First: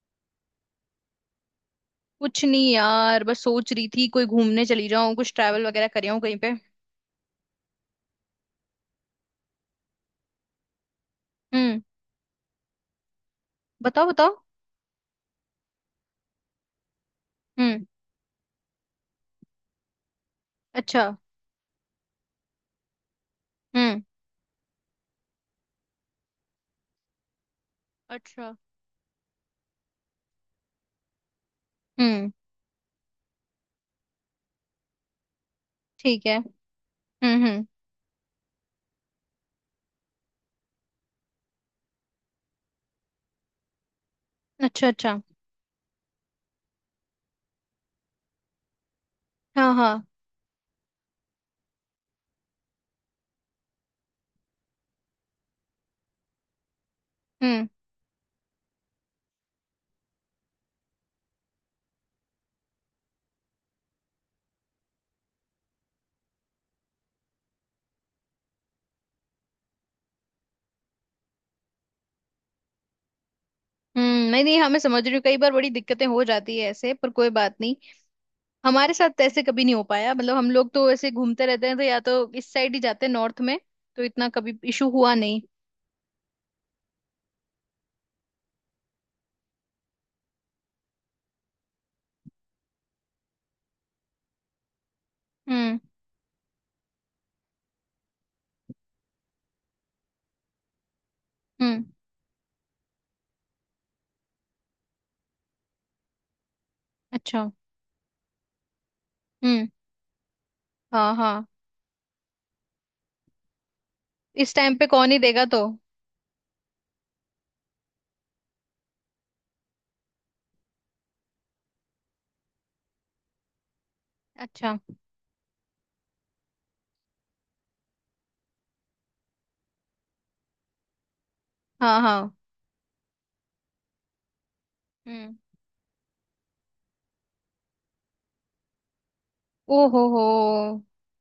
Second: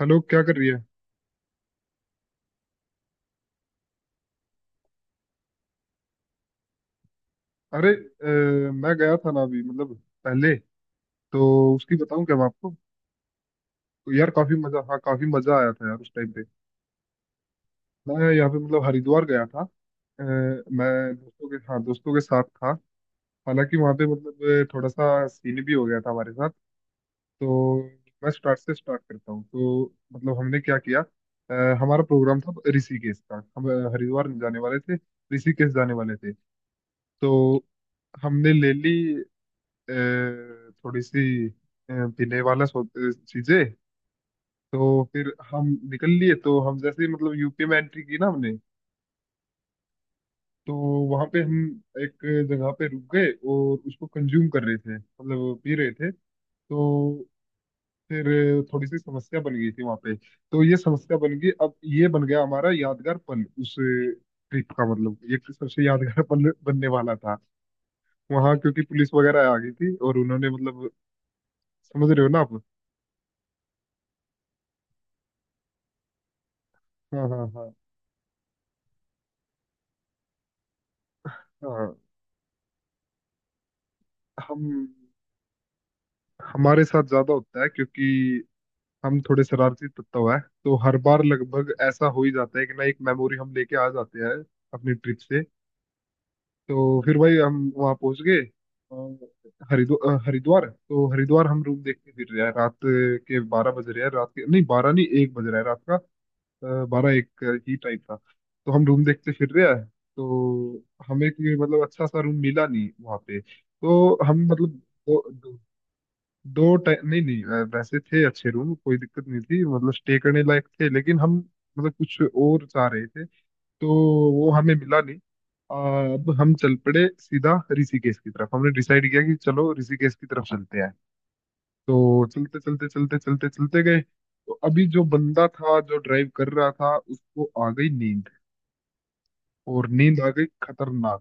Hello, क्या कर रही है? कुछ नहीं यार, बस सोच रही थी कोई घूमने चली जाऊं, कुछ ट्रैवल वगैरह कर आऊं कहीं पे। अरे, मैं गया था ना अभी मतलब पहले, तो हम्म। उसकी बताऊं क्या मैं आपको? बताओ, तो यार, बताओ। काफी मजा, हाँ, काफी मजा आया था यार उस टाइम पे। हम्म। मैं यहाँ पे मतलब हरिद्वार गया था। अच्छा। मैं दोस्तों के, हाँ, दोस्तों के साथ था। हालांकि वहाँ हम्म। पे मतलब थोड़ा सा सीन भी हो गया था हमारे साथ। तो मैं अच्छा। स्टार्ट से स्टार्ट करता हूँ, तो मतलब हमने क्या किया। हमारा हम्म। प्रोग्राम था ऋषिकेश का। हम हरिद्वार नहीं जाने वाले थे। ऋषिकेश जाने वाले ठीक थे। है। हम्म, तो हम्म। हमने ले ली, अ, थोड़ी सी अ, पीने वाला चीजें। तो अच्छा, अच्छा। फिर हम निकल लिए। तो हम जैसे ही मतलब यूपी में एंट्री की ना हमने, हाँ, हाँ। तो वहां पे हम एक जगह पे रुक गए और उसको कंज्यूम कर रहे थे, मतलब पी रहे थे। तो हम्म, फिर थोड़ी सी समस्या बन गई थी वहां पे। तो ये समस्या बन गई, अब ये बन गया हमारा यादगार पल उस ट्रिप का, मतलब ये सबसे यादगार पल बनने वाला था। वहां, क्योंकि पुलिस वगैरह आ गई थी और उन्होंने मतलब, समझ रहे हो ना आप? हम्म। नहीं, नहीं, हमें समझ रही हूँ, कई बार बड़ी दिक्कतें हो जाती है ऐसे, पर हाँ, कोई हाँ, बात हाँ, नहीं। हमारे साथ तो ऐसे कभी नहीं हो पाया, मतलब हम लोग तो ऐसे घूमते रहते हैं तो हाँ। या तो इस साइड ही जाते हैं, नॉर्थ में। तो इतना कभी हम इशू हुआ नहीं। हमारे साथ ज्यादा होता है, क्योंकि हम थोड़े शरारती तत्व हैं, तो हर बार लगभग ऐसा हो ही जाता है कि ना, एक मेमोरी हम लेके आ जाते हैं अपनी ट्रिप से। हम्म, तो फिर भाई हम वहाँ पहुंच गए, अ, हरिद्वार, अ, हरिद्वार तो हरिद्वार, हम रूम हम्म। देखते फिर रहे हैं। रात के 12 बज रहे हैं, रात के नहीं, 12 नहीं, 1 बज रहा है रात का। बारह अच्छा। एक ही टाइम था। तो हम रूम देखते फिर हम्म। रहे हैं। तो हाँ, हमें हाँ। कोई मतलब अच्छा सा रूम मिला नहीं वहाँ पे, तो हम इस मतलब, टाइम पे कौन ही दो, देगा दो, तो। दो टाइम नहीं, नहीं, वैसे थे अच्छे रूम, कोई दिक्कत नहीं थी मतलब, स्टे करने लायक थे, लेकिन हम मतलब कुछ और चाह रहे थे। तो वो हमें अच्छा। मिला नहीं। अब हम चल पड़े सीधा ऋषिकेश की तरफ। हमने डिसाइड किया कि चलो ऋषिकेश की तरफ चलते हैं। हाँ, तो हाँ। चलते चलते चलते चलते चलते गए, तो अभी जो हम्म। बंदा था, जो ड्राइव कर रहा था, उसको आ गई नींद। ओ और हो नींद हो। आ गई खतरनाक।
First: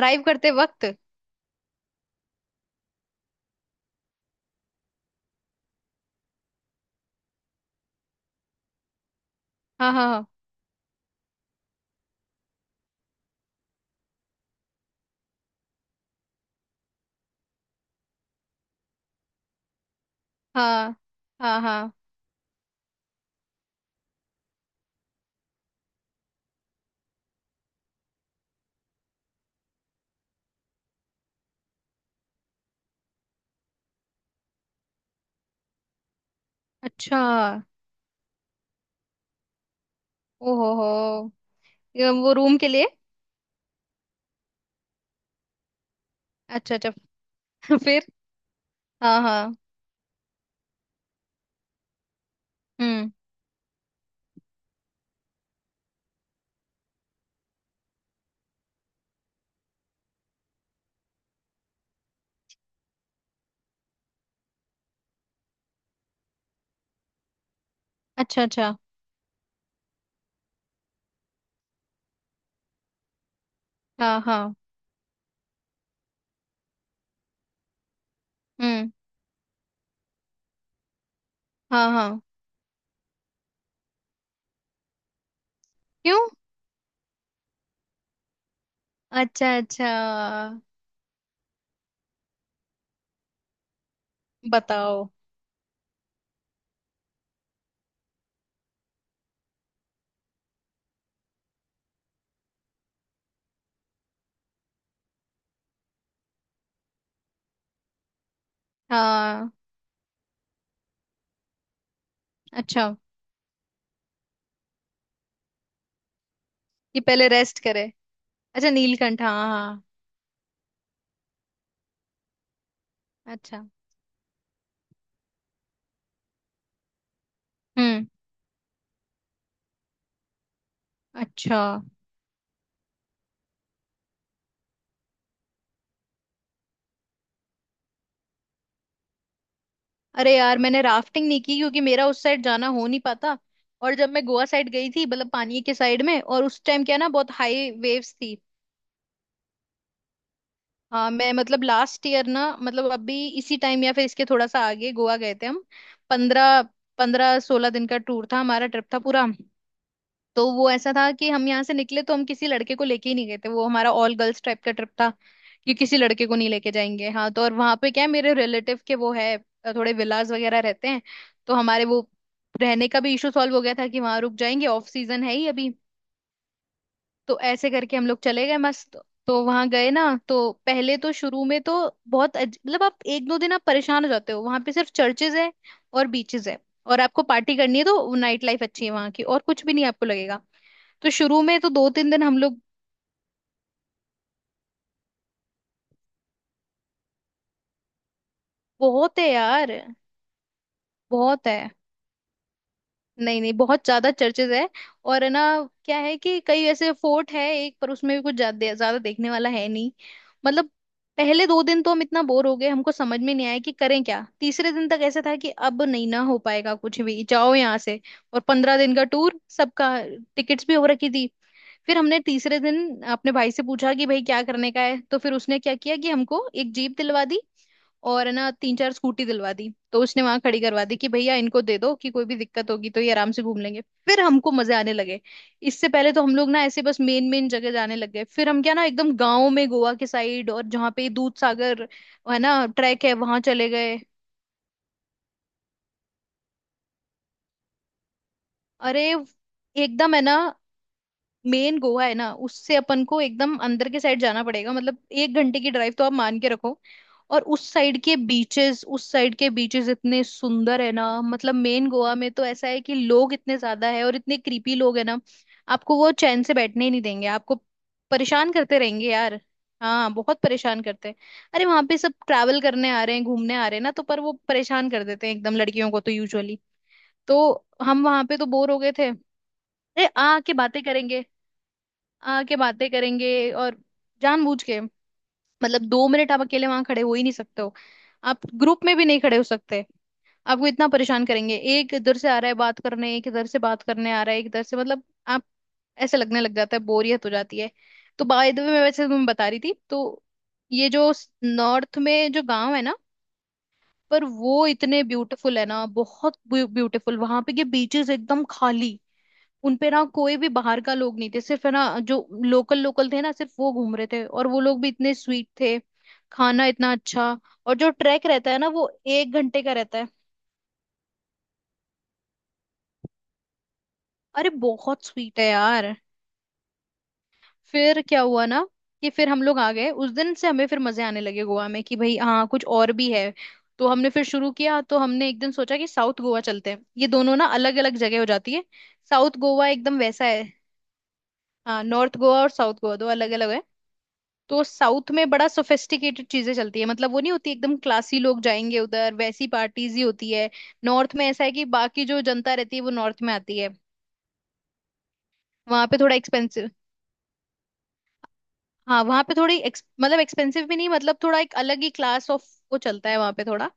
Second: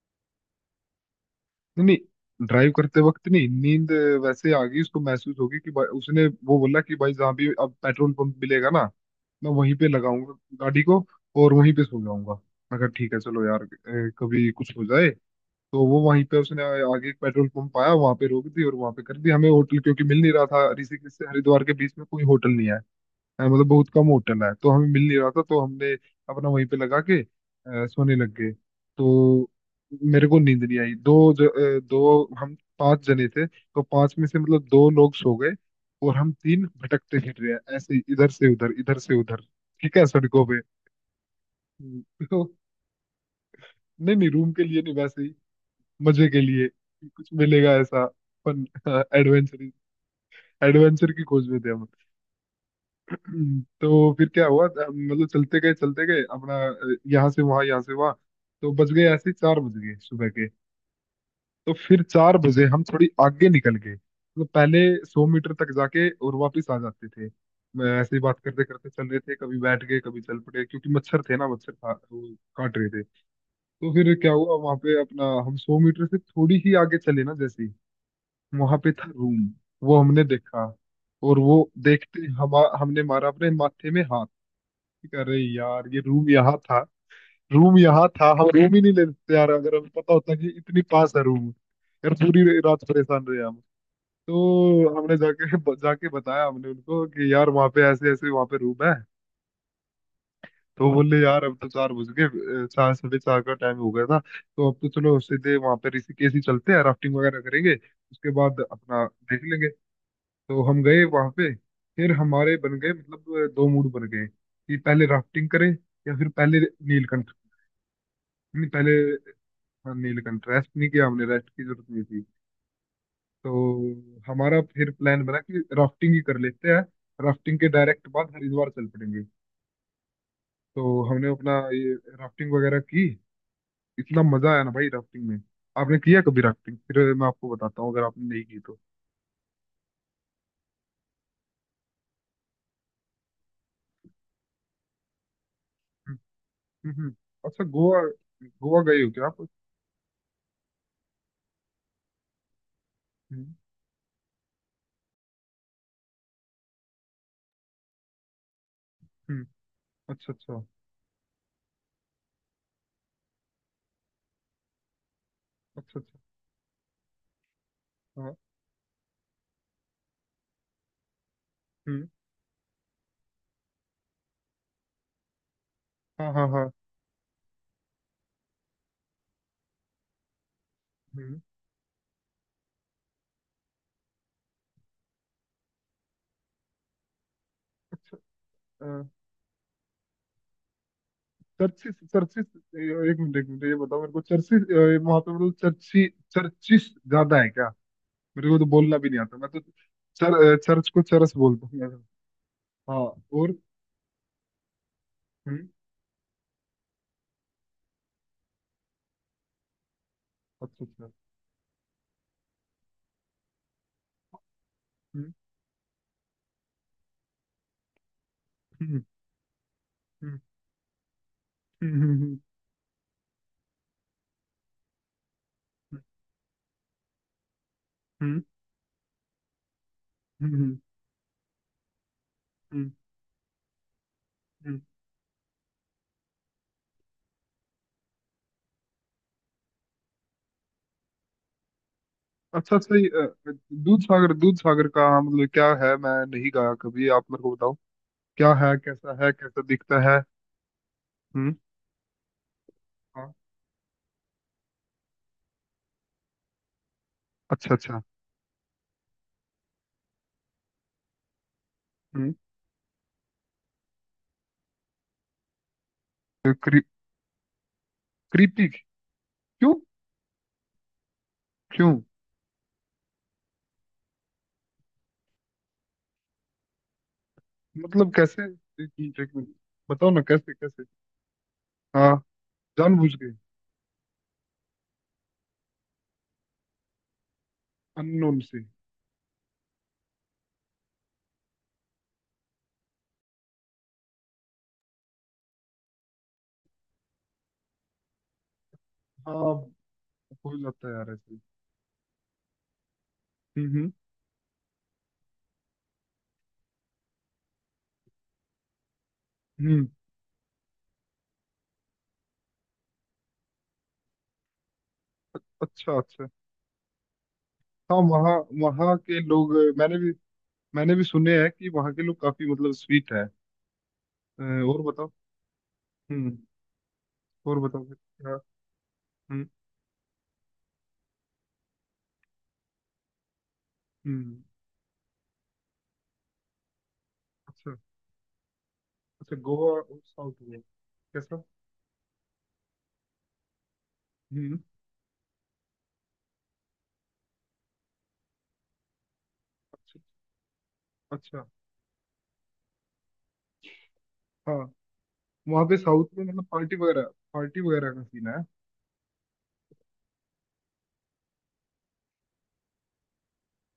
ड्राइव करते वक्त। नहीं, नहीं, ड्राइव करते वक्त नहीं, नींद वैसे आ गई उसको, महसूस होगी कि भाई, उसने वो बोला कि भाई, जहाँ भी अब पेट्रोल पंप मिलेगा ना, मैं वहीं पे हाँ, हाँ, लगाऊंगा गाड़ी को, और वहीं पे सो जाऊंगा। मैं कहा ठीक है, चलो यार, कभी कुछ हो जाए। तो वो वहीं पे, उसने आगे एक पेट्रोल पंप आया वहां पे रोक दी, और वहां पे कर दी। हमें होटल क्योंकि मिल नहीं रहा था, हाँ। ऋषिकेश से हाँ, हरिद्वार के हाँ। बीच में कोई होटल नहीं है। हाँ, मतलब बहुत कम होटल है, तो हमें मिल नहीं रहा था, तो हमने अपना वहीं पे लगा के सोने लग गए। तो मेरे को नींद नहीं आई। दो, हम पांच जने थे, तो पांच में से मतलब दो लोग सो गए। और हम तीन भटकते अच्छा। फिर रहे हैं ऐसे ही, इधर से उधर, इधर से उधर। ठीक है, सड़कों ओ पे। हो हो। ये हम्म, वो तो रूम के लिए। नहीं, नहीं, रूम के लिए नहीं, वैसे ही मजे के लिए अच्छा, अच्छा कि कुछ मिलेगा फिर। ऐसा। फन। हाँ, हाँ। एडवेंचर। एडवेंचर की खोज में थे हम। हम्म। तो फिर क्या हुआ, मतलब चलते गए अपना, यहाँ से वहां, यहाँ से वहां। तो बज गए ऐसे ही, 4 बज गए सुबह के। तो फिर 4 बजे हम थोड़ी आगे निकल गए, मतलब पहले 100 मीटर तक जाके और वापस आ जाते थे। मैं ऐसे ही बात अच्छा, करते अच्छा। करते चल रहे थे, कभी बैठ गए, कभी चल पड़े, क्योंकि मच्छर थे ना, मच्छर खा वो काट रहे थे। तो फिर हाँ, क्या हाँ। हुआ वहां पे अपना, हम 100 मीटर से थोड़ी ही आगे चले ना, जैसे ही वहां पे हम्म। था रूम, वो हमने देखा। और वो हाँ, हाँ। देखते, हम हमने मारा अपने माथे में हाथ। अरे यार, ये क्यों। रूम यहाँ था। रूम यहाँ था, हम रूम ही नहीं ले लेते यार, अच्छा, अगर अच्छा। हमें पता होता कि इतनी पास है रूम। यार, पूरी रात परेशान रहे हम। तो बताओ। हमने जाके जाके बताया हमने उनको कि यार, वहाँ पे ऐसे ऐसे, वहाँ पे रूम है। तो बोले यार, अब तो 4 बज गए, चार 4:30 का टाइम हो गया था, तो अब तो चलो सीधे वहाँ पे ऋषिकेश ही चलते हैं, राफ्टिंग वगैरह करेंगे, उसके बाद अपना देख हाँ। लेंगे। तो हम गए वहाँ पे। फिर हमारे बन गए अच्छा। मतलब दो मूड बन गए, कि पहले राफ्टिंग करें, या फिर पहले कि पहले नीलकंठ। रेस्ट करे। नहीं अच्छा, पहले, नीलकंठ, हाँ, हाँ। हाँ, नीलकंठ। रेस्ट नहीं किया हमने, रेस्ट की जरूरत नहीं थी। तो अच्छा। हमारा फिर प्लान बना कि राफ्टिंग ही कर लेते हैं। राफ्टिंग के हम्म। डायरेक्ट बाद हरिद्वार चल पड़ेंगे। तो हमने अपना अच्छा। ये राफ्टिंग वगैरह की। इतना मजा आया ना भाई राफ्टिंग में। आपने किया कभी राफ्टिंग? फिर मैं आपको बताता हूँ, अगर आपने नहीं की तो। अरे यार, मैंने राफ्टिंग नहीं की क्योंकि मेरा उस साइड जाना हो नहीं पाता। और जब मैं गोवा साइड गई थी, मतलब पानी के साइड हम्म, में, और उस टाइम हम्म, क्या ना हम्म। बहुत अच्छा, हाई गोवा। वेव्स थी। गोवा गए हो क्या आप? हाँ, मैं मतलब लास्ट ईयर ना, मतलब अभी हम्म, इसी टाइम या फिर इसके थोड़ा सा आगे गोवा गए थे हम। पंद्रह पंद्रह सोलह दिन का टूर था हमारा, ट्रिप था पूरा। हम्म, अच्छा, तो अच्छा, वो ऐसा था कि हम यहाँ से निकले तो हम किसी लड़के को लेके ही नहीं गए थे, वो हमारा ऑल गर्ल्स टाइप का ट्रिप था कि किसी अच्छा, अच्छा, लड़के को नहीं लेके जाएंगे। हाँ तो, और वहां पे क्या है, हाँ, मेरे रिलेटिव के वो है, थोड़े विलाज वगैरह रहते हैं। तो हमारे वो हम्म, रहने का भी इशू सॉल्व हो गया था कि वहां रुक जाएंगे, ऑफ सीजन है ही अभी। हाँ, हाँ, हाँ, तो ऐसे करके हम लोग चले गए मस्त। तो वहां गए ना, तो पहले तो हम्म, शुरू में तो बहुत मतलब आप एक दो दिन आप परेशान हो जाते हो, वहां पे सिर्फ चर्चेज है और बीचेस है। और आपको पार्टी करनी है तो अच्छा, नाइट लाइफ अच्छी है हाँ। वहां की, और कुछ भी नहीं आपको लगेगा। तो शुरू में तो दो चर्चिस, तीन दिन हम चर्चिस, लोग। एक मिनट, एक मिनट, ये बताओ मेरे को, चर्चिस वहां पे मतलब, चर्ची, चर्चिस ज्यादा है क्या? मेरे को तो बोलना भी बहुत नहीं है आता, मैं तो यार, चर्च को चरस बहुत बोलता है। हूँ मैं तो। हाँ, नहीं, नहीं, और? बहुत ज्यादा चर्चेज है। और है ना, हम्म, क्या है कि कई ऐसे फोर्ट है एक, पर उसमें भी कुछ ज्यादा ज्यादा देखने वाला है नहीं, मतलब। अच्छा, अच्छा, पहले दो दिन तो हम इतना बोर हो गए, हमको समझ में नहीं आया कि करें क्या। तीसरे दिन तक ऐसा हम्म, था कि अब नहीं ना हो पाएगा कुछ भी, जाओ यहाँ से। और 15 दिन हम्म, का टूर सबका, टिकट्स भी हो रखी थी। फिर हम्म, हम्म, हमने हम्म, तीसरे दिन अपने भाई से पूछा कि भाई क्या करने का है, तो फिर उसने क्या किया कि हमको एक जीप दिलवा दी, और है ना, तीन चार स्कूटी दिलवा दी। तो उसने वहां खड़ी हम्म, करवा दी कि भैया इनको दे दो, कि कोई भी दिक्कत हम्म, होगी तो ये आराम से घूम लेंगे। फिर हमको मजे हम्म, आने लगे। इससे पहले तो हम लोग ना ऐसे बस मेन मेन जगह जाने लग गए, फिर हम क्या ना एकदम गाँव में, गोवा के साइड, और जहाँ पे दूध सागर है ना, अच्छा, अच्छा, ट्रैक ये है, वहां चले गए। दूध सागर, दूध सागर का मतलब क्या है? मैं नहीं गाया कभी, आप मेरे को बताओ। क्या है, अरे, कैसा है, कैसा दिखता एकदम है? है ना, हम्म, मेन गोवा है ना, उससे अपन को हाँ, एकदम अंदर के साइड जाना पड़ेगा, मतलब एक घंटे की ड्राइव तो आप मान के रखो। और उस अच्छा, साइड अच्छा, के बीचेस, उस साइड के बीचेस इतने सुंदर है ना, मतलब मेन गोवा में हम्म। तो ऐसा है कि लोग इतने ज्यादा है, और इतने क्रीपी लोग है ना, आपको वो चैन से क्री, बैठने ही नहीं देंगे आपको, परेशान क्रीपी? करते क्यों? रहेंगे यार। हाँ बहुत परेशान करते हैं। अरे वहां पे क्यों? सब ट्रैवल करने आ रहे हैं, घूमने आ रहे हैं ना, तो पर वो परेशान कर देते हैं एकदम, लड़कियों को तो यूजुअली। तो हम मतलब वहां पे कैसे? तो बोर हो एक गए थे। मिनट, एक अरे मिनट, बताओ ना, आ कैसे के बातें कैसे? करेंगे, हाँ, आके बातें जानबूझ के? करेंगे, और जानबूझ के। मतलब 2 मिनट आप अकेले वहां खड़े हो ही नहीं सकते हो, अननोन आप से? ग्रुप में भी नहीं खड़े हो सकते। आपको इतना परेशान करेंगे, एक इधर से आ रहा है बात करने, एक इधर से बात करने आ रहा है, एक इधर से, मतलब आप, ऐसे लगने लग जाता है, बोरियत हो जाती है। तो बाय द वे, मैं वैसे तुम्हें बता रही हाँ, थी तो, हो जाता ये है यार जो ऐसे। नॉर्थ में जो गांव है ना, हम्म, हम्म, पर वो इतने ब्यूटीफुल है ना, बहुत ब्यूटीफुल वहां पे के बीचेस एकदम खाली। हम्म, उनपे ना कोई भी बाहर का लोग नहीं थे, सिर्फ है ना जो लोकल लोकल थे ना, सिर्फ वो घूम रहे थे, और वो लोग भी इतने स्वीट थे, अच्छा, अच्छा। खाना इतना अच्छा। और जो हाँ, ट्रैक वहाँ रहता है ना, वो वहाँ के एक लोग, घंटे का रहता मैंने है। भी मैंने भी सुने हैं कि वहाँ के लोग काफी मतलब स्वीट है। अरे और बहुत बताओ। स्वीट है यार। हम्म। और बताओ, फिर फिर क्या क्या? हुआ ना, कि फिर हम हम्म, लोग आ गए उस दिन से, हमें फिर मजे आने लगे गोवा में कि भाई हाँ कुछ और भी है। तो हमने फिर हम्म, शुरू किया। तो हमने एक दिन सोचा कि साउथ गोवा चलते हैं, ये दोनों ना अच्छा, अलग अलग जगह हो जाती है। अच्छा, साउथ गोवा गोवा और एकदम वैसा साउथ है, में कैसा? हाँ, नॉर्थ गोवा और साउथ गोवा दो अलग अलग है। हम्म, तो साउथ में बड़ा सोफिस्टिकेटेड चीजें चलती है, मतलब वो नहीं होती, एकदम क्लासी लोग जाएंगे उधर, वैसी पार्टीज अच्छा, ही होती है। नॉर्थ में ऐसा अच्छा, है कि बाकी जो जनता रहती है, वो नॉर्थ में आती है। हाँ, वहाँ पे वहां पे साउथ थोड़ा में मतलब एक्सपेंसिव, पार्टी वगैरह, पार्टी वगैरह का सीन है? हाँ वहां पे थोड़ी मतलब एक्सपेंसिव भी नहीं, मतलब थोड़ा एक अलग ही क्लास ऑफ वो चलता है वहां पे थोड़ा।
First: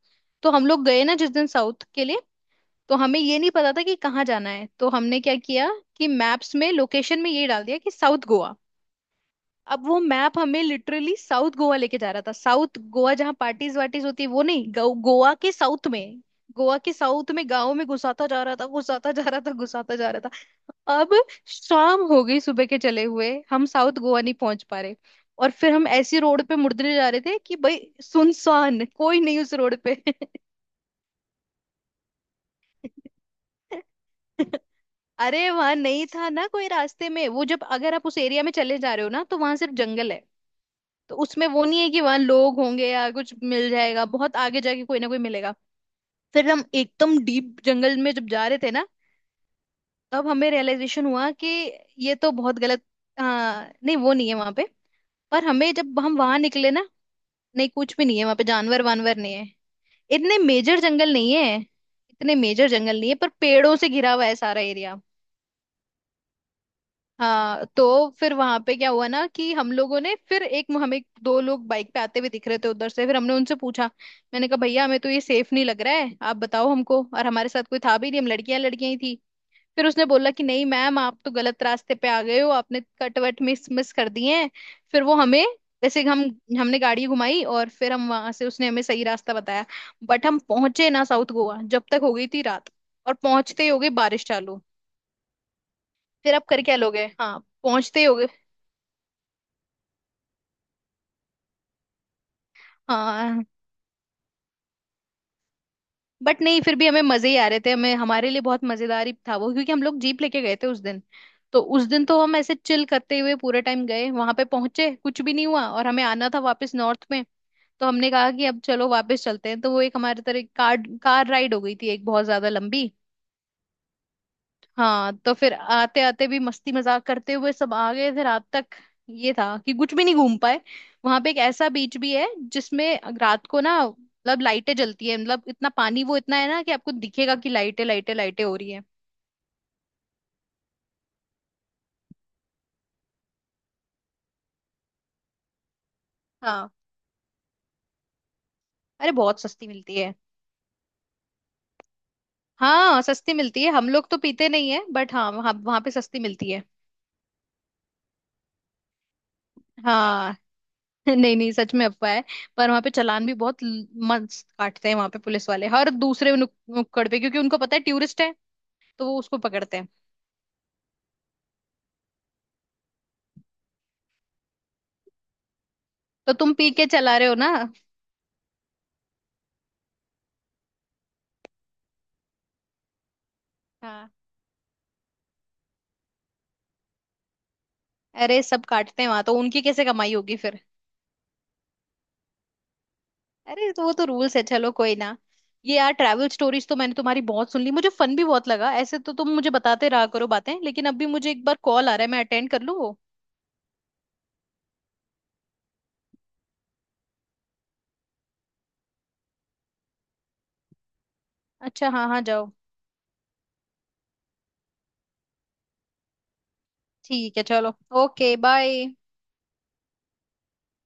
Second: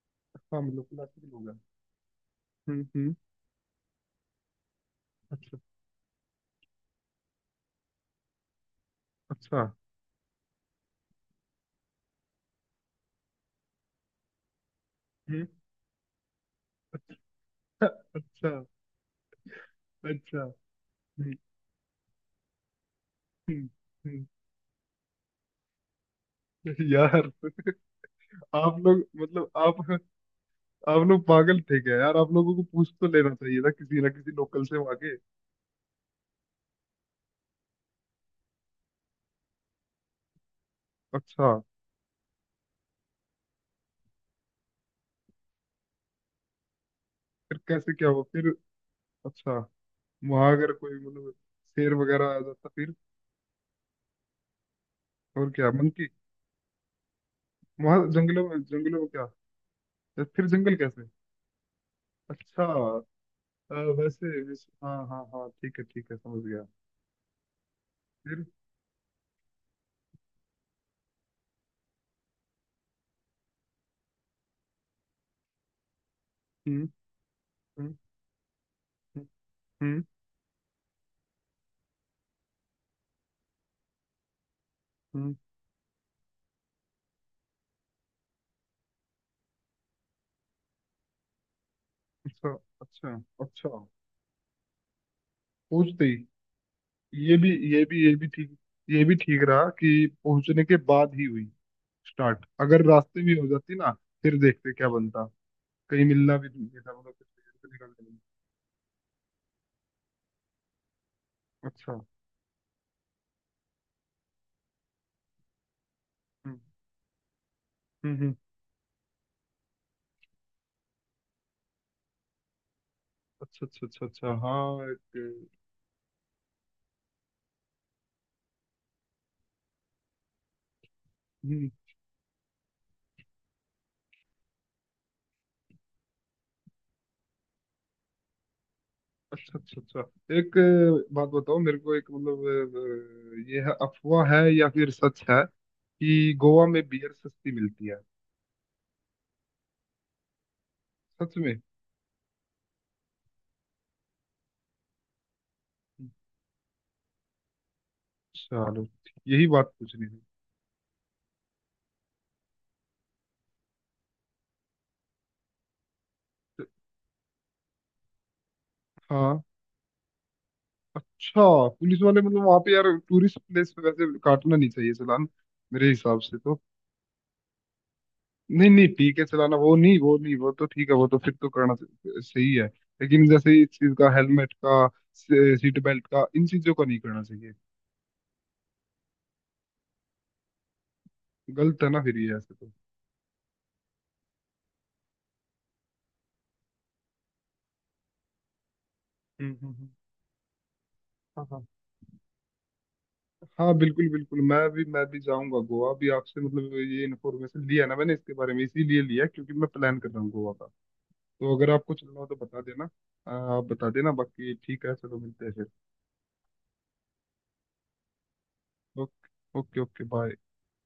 तो हाँ, हम मतलब लोग गए ना क्लासिक जिस लोग दिन हैं। साउथ के लिए, हम्म, तो हम्म, हमें ये नहीं पता था कि कहाँ जाना है, तो हमने क्या अच्छा, किया कि मैप्स में लोकेशन में ये डाल दिया कि साउथ गोवा। अच्छा, अब वो मैप हमें लिटरली साउथ गोवा लेके जा रहा था, साउथ गोवा जहाँ पार्टीज वार्टीज होती है वो नहीं, गोवा हम्म, के साउथ में। गोवा के साउथ में गांव में अच्छा, घुसाता जा अच्छा, रहा था, घुसाता जा रहा था, घुसाता जा रहा अच्छा, था। अब हम्म, शाम हो गई, सुबह के चले हुए हम हम्म, साउथ गोवा नहीं पहुंच पा रहे। और फिर हम ऐसी रोड पे मुड़ने जा रहे यार, थे कि भाई आप सुनसान, लोग कोई नहीं मतलब, उस रोड पे। आप लोग पागल थे क्या यार? आप लोगों को पूछ तो लेना चाहिए था, किसी ना किसी लोकल से वहां के। अरे वहां नहीं था ना कोई रास्ते में वो, जब अगर आप उस एरिया में चले जा रहे हो ना तो वहां सिर्फ जंगल है। तो उसमें अच्छा, वो नहीं है कि वहां लोग होंगे या कुछ मिल जाएगा, बहुत आगे जाके कोई ना कोई मिलेगा। फिर हम एकदम फिर डीप कैसे, जंगल क्या में हुआ जब जा फिर? रहे थे ना, अच्छा, तब हमें वहां अगर कोई रियलाइजेशन हुआ मतलब, कि शेर ये तो वगैरह आ बहुत जाता गलत। फिर? हाँ नहीं, वो नहीं है वहां पे। पर और क्या, हमें जब मंकी? हम वहां निकले ना, नहीं कुछ भी वहां नहीं है वहां पे, जंगलों में, जानवर जंगलों में वानवर क्या? नहीं है। तो इतने फिर जंगल मेजर कैसे? जंगल नहीं है। इतने अच्छा, मेजर जंगल नहीं है, पर पेड़ों से घिरा हुआ वैसे है सारा वैसे- हाँ, एरिया। हाँ, हाँ, ठीक है, ठीक है, समझ गया। हाँ, तो फिर फिर? वहां पे क्या हुआ ना कि हम लोगों ने फिर एक, हमें दो लोग बाइक पे आते हुए दिख रहे थे उधर से, फिर हमने उनसे पूछा। मैंने कहा भैया हमें तो ये सेफ नहीं लग रहा है, आप बताओ हम्म, हमको, और हमारे साथ कोई हम्म, था भी नहीं, हम लड़कियां लड़कियां ही थी। हम्म, फिर उसने बोला कि नहीं मैम आप तो गलत रास्ते पे आ गए हो, आपने कट वट मिस मिस कर दिए हैं। फिर वो हम्म, हमें, जैसे हम, हमने गाड़ी घुमाई और फिर हम वहां से, उसने हमें सही रास्ता बताया। बट हम पहुंचे ना साउथ गोवा, जब तक हो गई थी अच्छा, रात। अच्छा, और पहुंचते अच्छा, ही हो गई बारिश चालू। पूछते ही? फिर आप कर क्या लोगे, हाँ पहुंचते ही ये हो भी गए, ठीक, ये भी ठीक रहा कि पहुंचने के बाद ही हुई। स्टार्ट अगर रास्ते में हाँ। हो जाती ना, फिर देखते क्या बनता। कहीं मिलना बट भी नहीं, नहीं फिर भी था, हमें मतलब कुछ मजे ही आ देर रहे से थे, हमें, निकलने में। हमारे लिए बहुत मजेदार ही था वो क्योंकि हम लोग जीप लेके गए थे उस दिन। तो उस अच्छा, दिन तो हम ऐसे चिल करते हुए पूरे टाइम गए, वहां पे पहुंचे, कुछ भी नहीं हुआ, और हमें आना था हम्म, वापस नॉर्थ में। तो हमने हम्म, कहा कि अब चलो वापस चलते हैं। तो वो एक हमारे तरह कार, कार राइड हो गई थी एक बहुत ज्यादा लंबी। अच्छा, अच्छा, अच्छा, अच्छा, हाँ, हाँ तो एक, फिर आते आते भी मस्ती मजाक करते हुए सब आ गए थे रात तक। ये था कि कुछ भी नहीं घूम पाए। वहां पे एक हम्म, ऐसा बीच भी है जिसमें रात को ना, मतलब लाइटें जलती है, मतलब इतना पानी वो इतना है ना कि आपको दिखेगा कि लाइटें लाइटें लाइटें हो रही है। अच्छा, अच्छा, अच्छा, एक बात बताओ मेरे को, एक मतलब, ये है, अफवाह है या फिर सच है कि गोवा हाँ। में बियर सस्ती मिलती है? अरे बहुत सस्ती मिलती है। सच में? हाँ सस्ती मिलती है, हम लोग तो पीते नहीं है, बट हाँ वहाँ वहाँ पे सस्ती मिलती है। चलो, यही बात पूछनी थी। हाँ नहीं, नहीं, सच में अफवाह है। पर वहाँ पे चालान भी बहुत मस्त काटते हैं वहाँ पे पुलिस वाले, हर दूसरे तो- नुक्कड़ पे, क्योंकि उनको पता है टूरिस्ट है, तो वो उसको हाँ, पकड़ते हैं। अच्छा, पुलिस वाले मतलब, वहां पे यार टूरिस्ट प्लेस पे वैसे काटना नहीं चाहिए चालान, मेरे हिसाब तो से तुम तो। पी के चला रहे हो ना। नहीं, नहीं, ठीक है चलाना, वो नहीं, वो नहीं, वो तो ठीक है, वो तो फिर तो करना सही है। लेकिन जैसे इस चीज का, हाँ। हेलमेट का, सीट बेल्ट का, इन चीजों का नहीं करना चाहिए। अरे सब काटते हैं वहां, तो उनकी कैसे कमाई होगी फिर। गलत है ना फिर ये, ऐसे तो। अरे तो वो तो रूल्स है, चलो कोई ना। ये यार ट्रैवल स्टोरीज तो मैंने तुम्हारी बहुत सुन ली, मुझे फन भी बहुत लगा, ऐसे तो तुम मुझे हम्म, हम्म, बताते रहा करो बातें, लेकिन अभी मुझे एक हाँ, बार हाँ, कॉल आ रहा है, मैं अटेंड कर लूँ वो। हाँ, बिल्कुल, बिल्कुल, मैं भी जाऊंगा गोवा भी। आपसे मतलब ये इन्फॉर्मेशन लिया ना मैंने इसके बारे में, इसीलिए लिया क्योंकि मैं प्लान कर रहा हूँ गोवा का। तो अगर अच्छा, आपको हाँ चलना हाँ, हो तो जाओ। बता देना। आ, आप बता देना, बाकी ठीक है, चलो मिलते हैं फिर। ठीक है चलो। Okay bye. Okay, okay, okay, bye.